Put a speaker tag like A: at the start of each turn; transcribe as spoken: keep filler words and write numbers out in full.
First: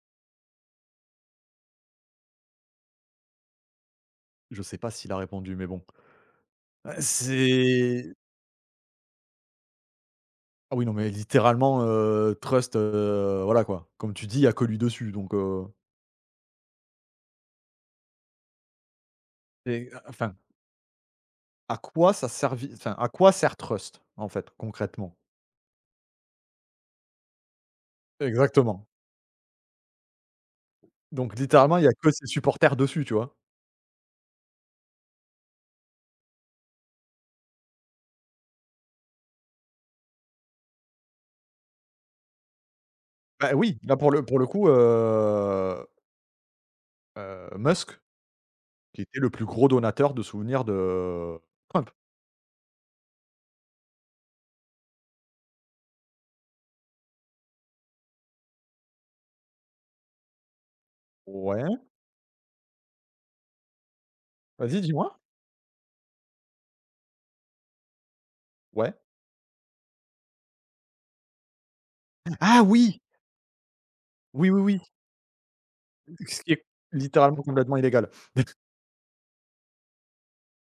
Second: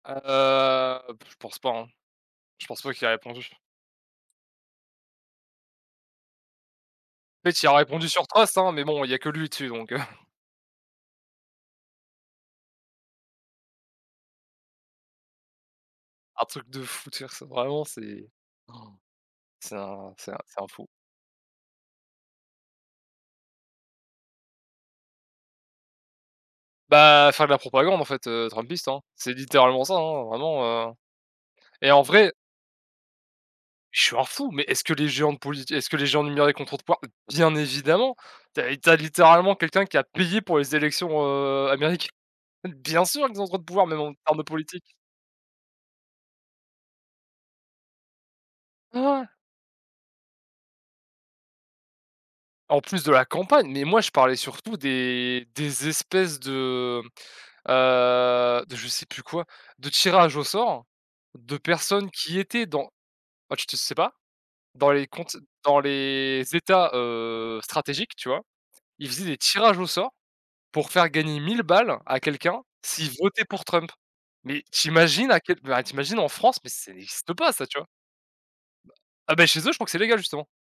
A: Ah, heu, pff je pense pas, hein. Je pense pas qu'il a répondu.
B: Je sais pas s'il a répondu mais bon, heu,
A: En fait il a répondu
B: c'est
A: sur Trust, hein, mais bon, il y a que lui dessus donc, heu
B: Ah oui non mais littéralement, heu, Trust, heu, voilà quoi. Comme tu dis il y a que lui dessus donc, heu
A: Un truc de fou de faire ça. Vraiment c'est han, c'est
B: Et heu,
A: un c'est
B: enfin.
A: un c'est un fou.
B: À quoi ça a servi, enfin, à quoi sert Trust? En fait, concrètement?
A: Bah, faire de la propagande en fait, heu,
B: Exactement.
A: Trumpiste, hein. C'est littéralement ça, hein, vraiment, heu
B: Donc littéralement il y
A: et
B: a
A: en
B: que ses
A: vrai
B: supporters dessus, tu vois?
A: je suis un fou, mais est-ce que les géants de polit est-ce que les géants numériques ont trop de poids? Bien évidemment. Tu as tu as littéralement quelqu'un qui a payé pour les élections, heu, américaines. Bien sûr qu'ils ont
B: Bah,
A: trop de
B: oui,
A: pouvoir,
B: là
A: même
B: pour
A: en
B: le
A: termes
B: pour
A: de
B: le coup,
A: politique.
B: heu heu, Musk, qui était
A: Ouais.
B: le plus gros donateur de souvenirs de, heu, Trump.
A: En plus de la campagne. Mais moi je parlais surtout des des espèces de, heu, de je sais plus quoi, de tirage au sort de
B: Ouais?
A: personnes qui étaient dans ah tu te sais pas?
B: Vas-y,
A: Dans les
B: dis-moi?
A: comptes dans les états, heu, stratégiques, tu vois?
B: Ouais.
A: Ils faisaient des tirages au sort pour faire gagner mille balles à
B: Ah
A: quelqu'un
B: oui!
A: s'il votait pour Trump.
B: Oui, oui,
A: Mais
B: oui.
A: tu imagines à quel ben, tu imagines en
B: Ce qui
A: France?
B: est
A: Mais ça n'existe
B: littéralement
A: pas ça,
B: complètement
A: tu vois?
B: illégal.
A: Bah ah, bah, chez eux je crois que c'est légal justement.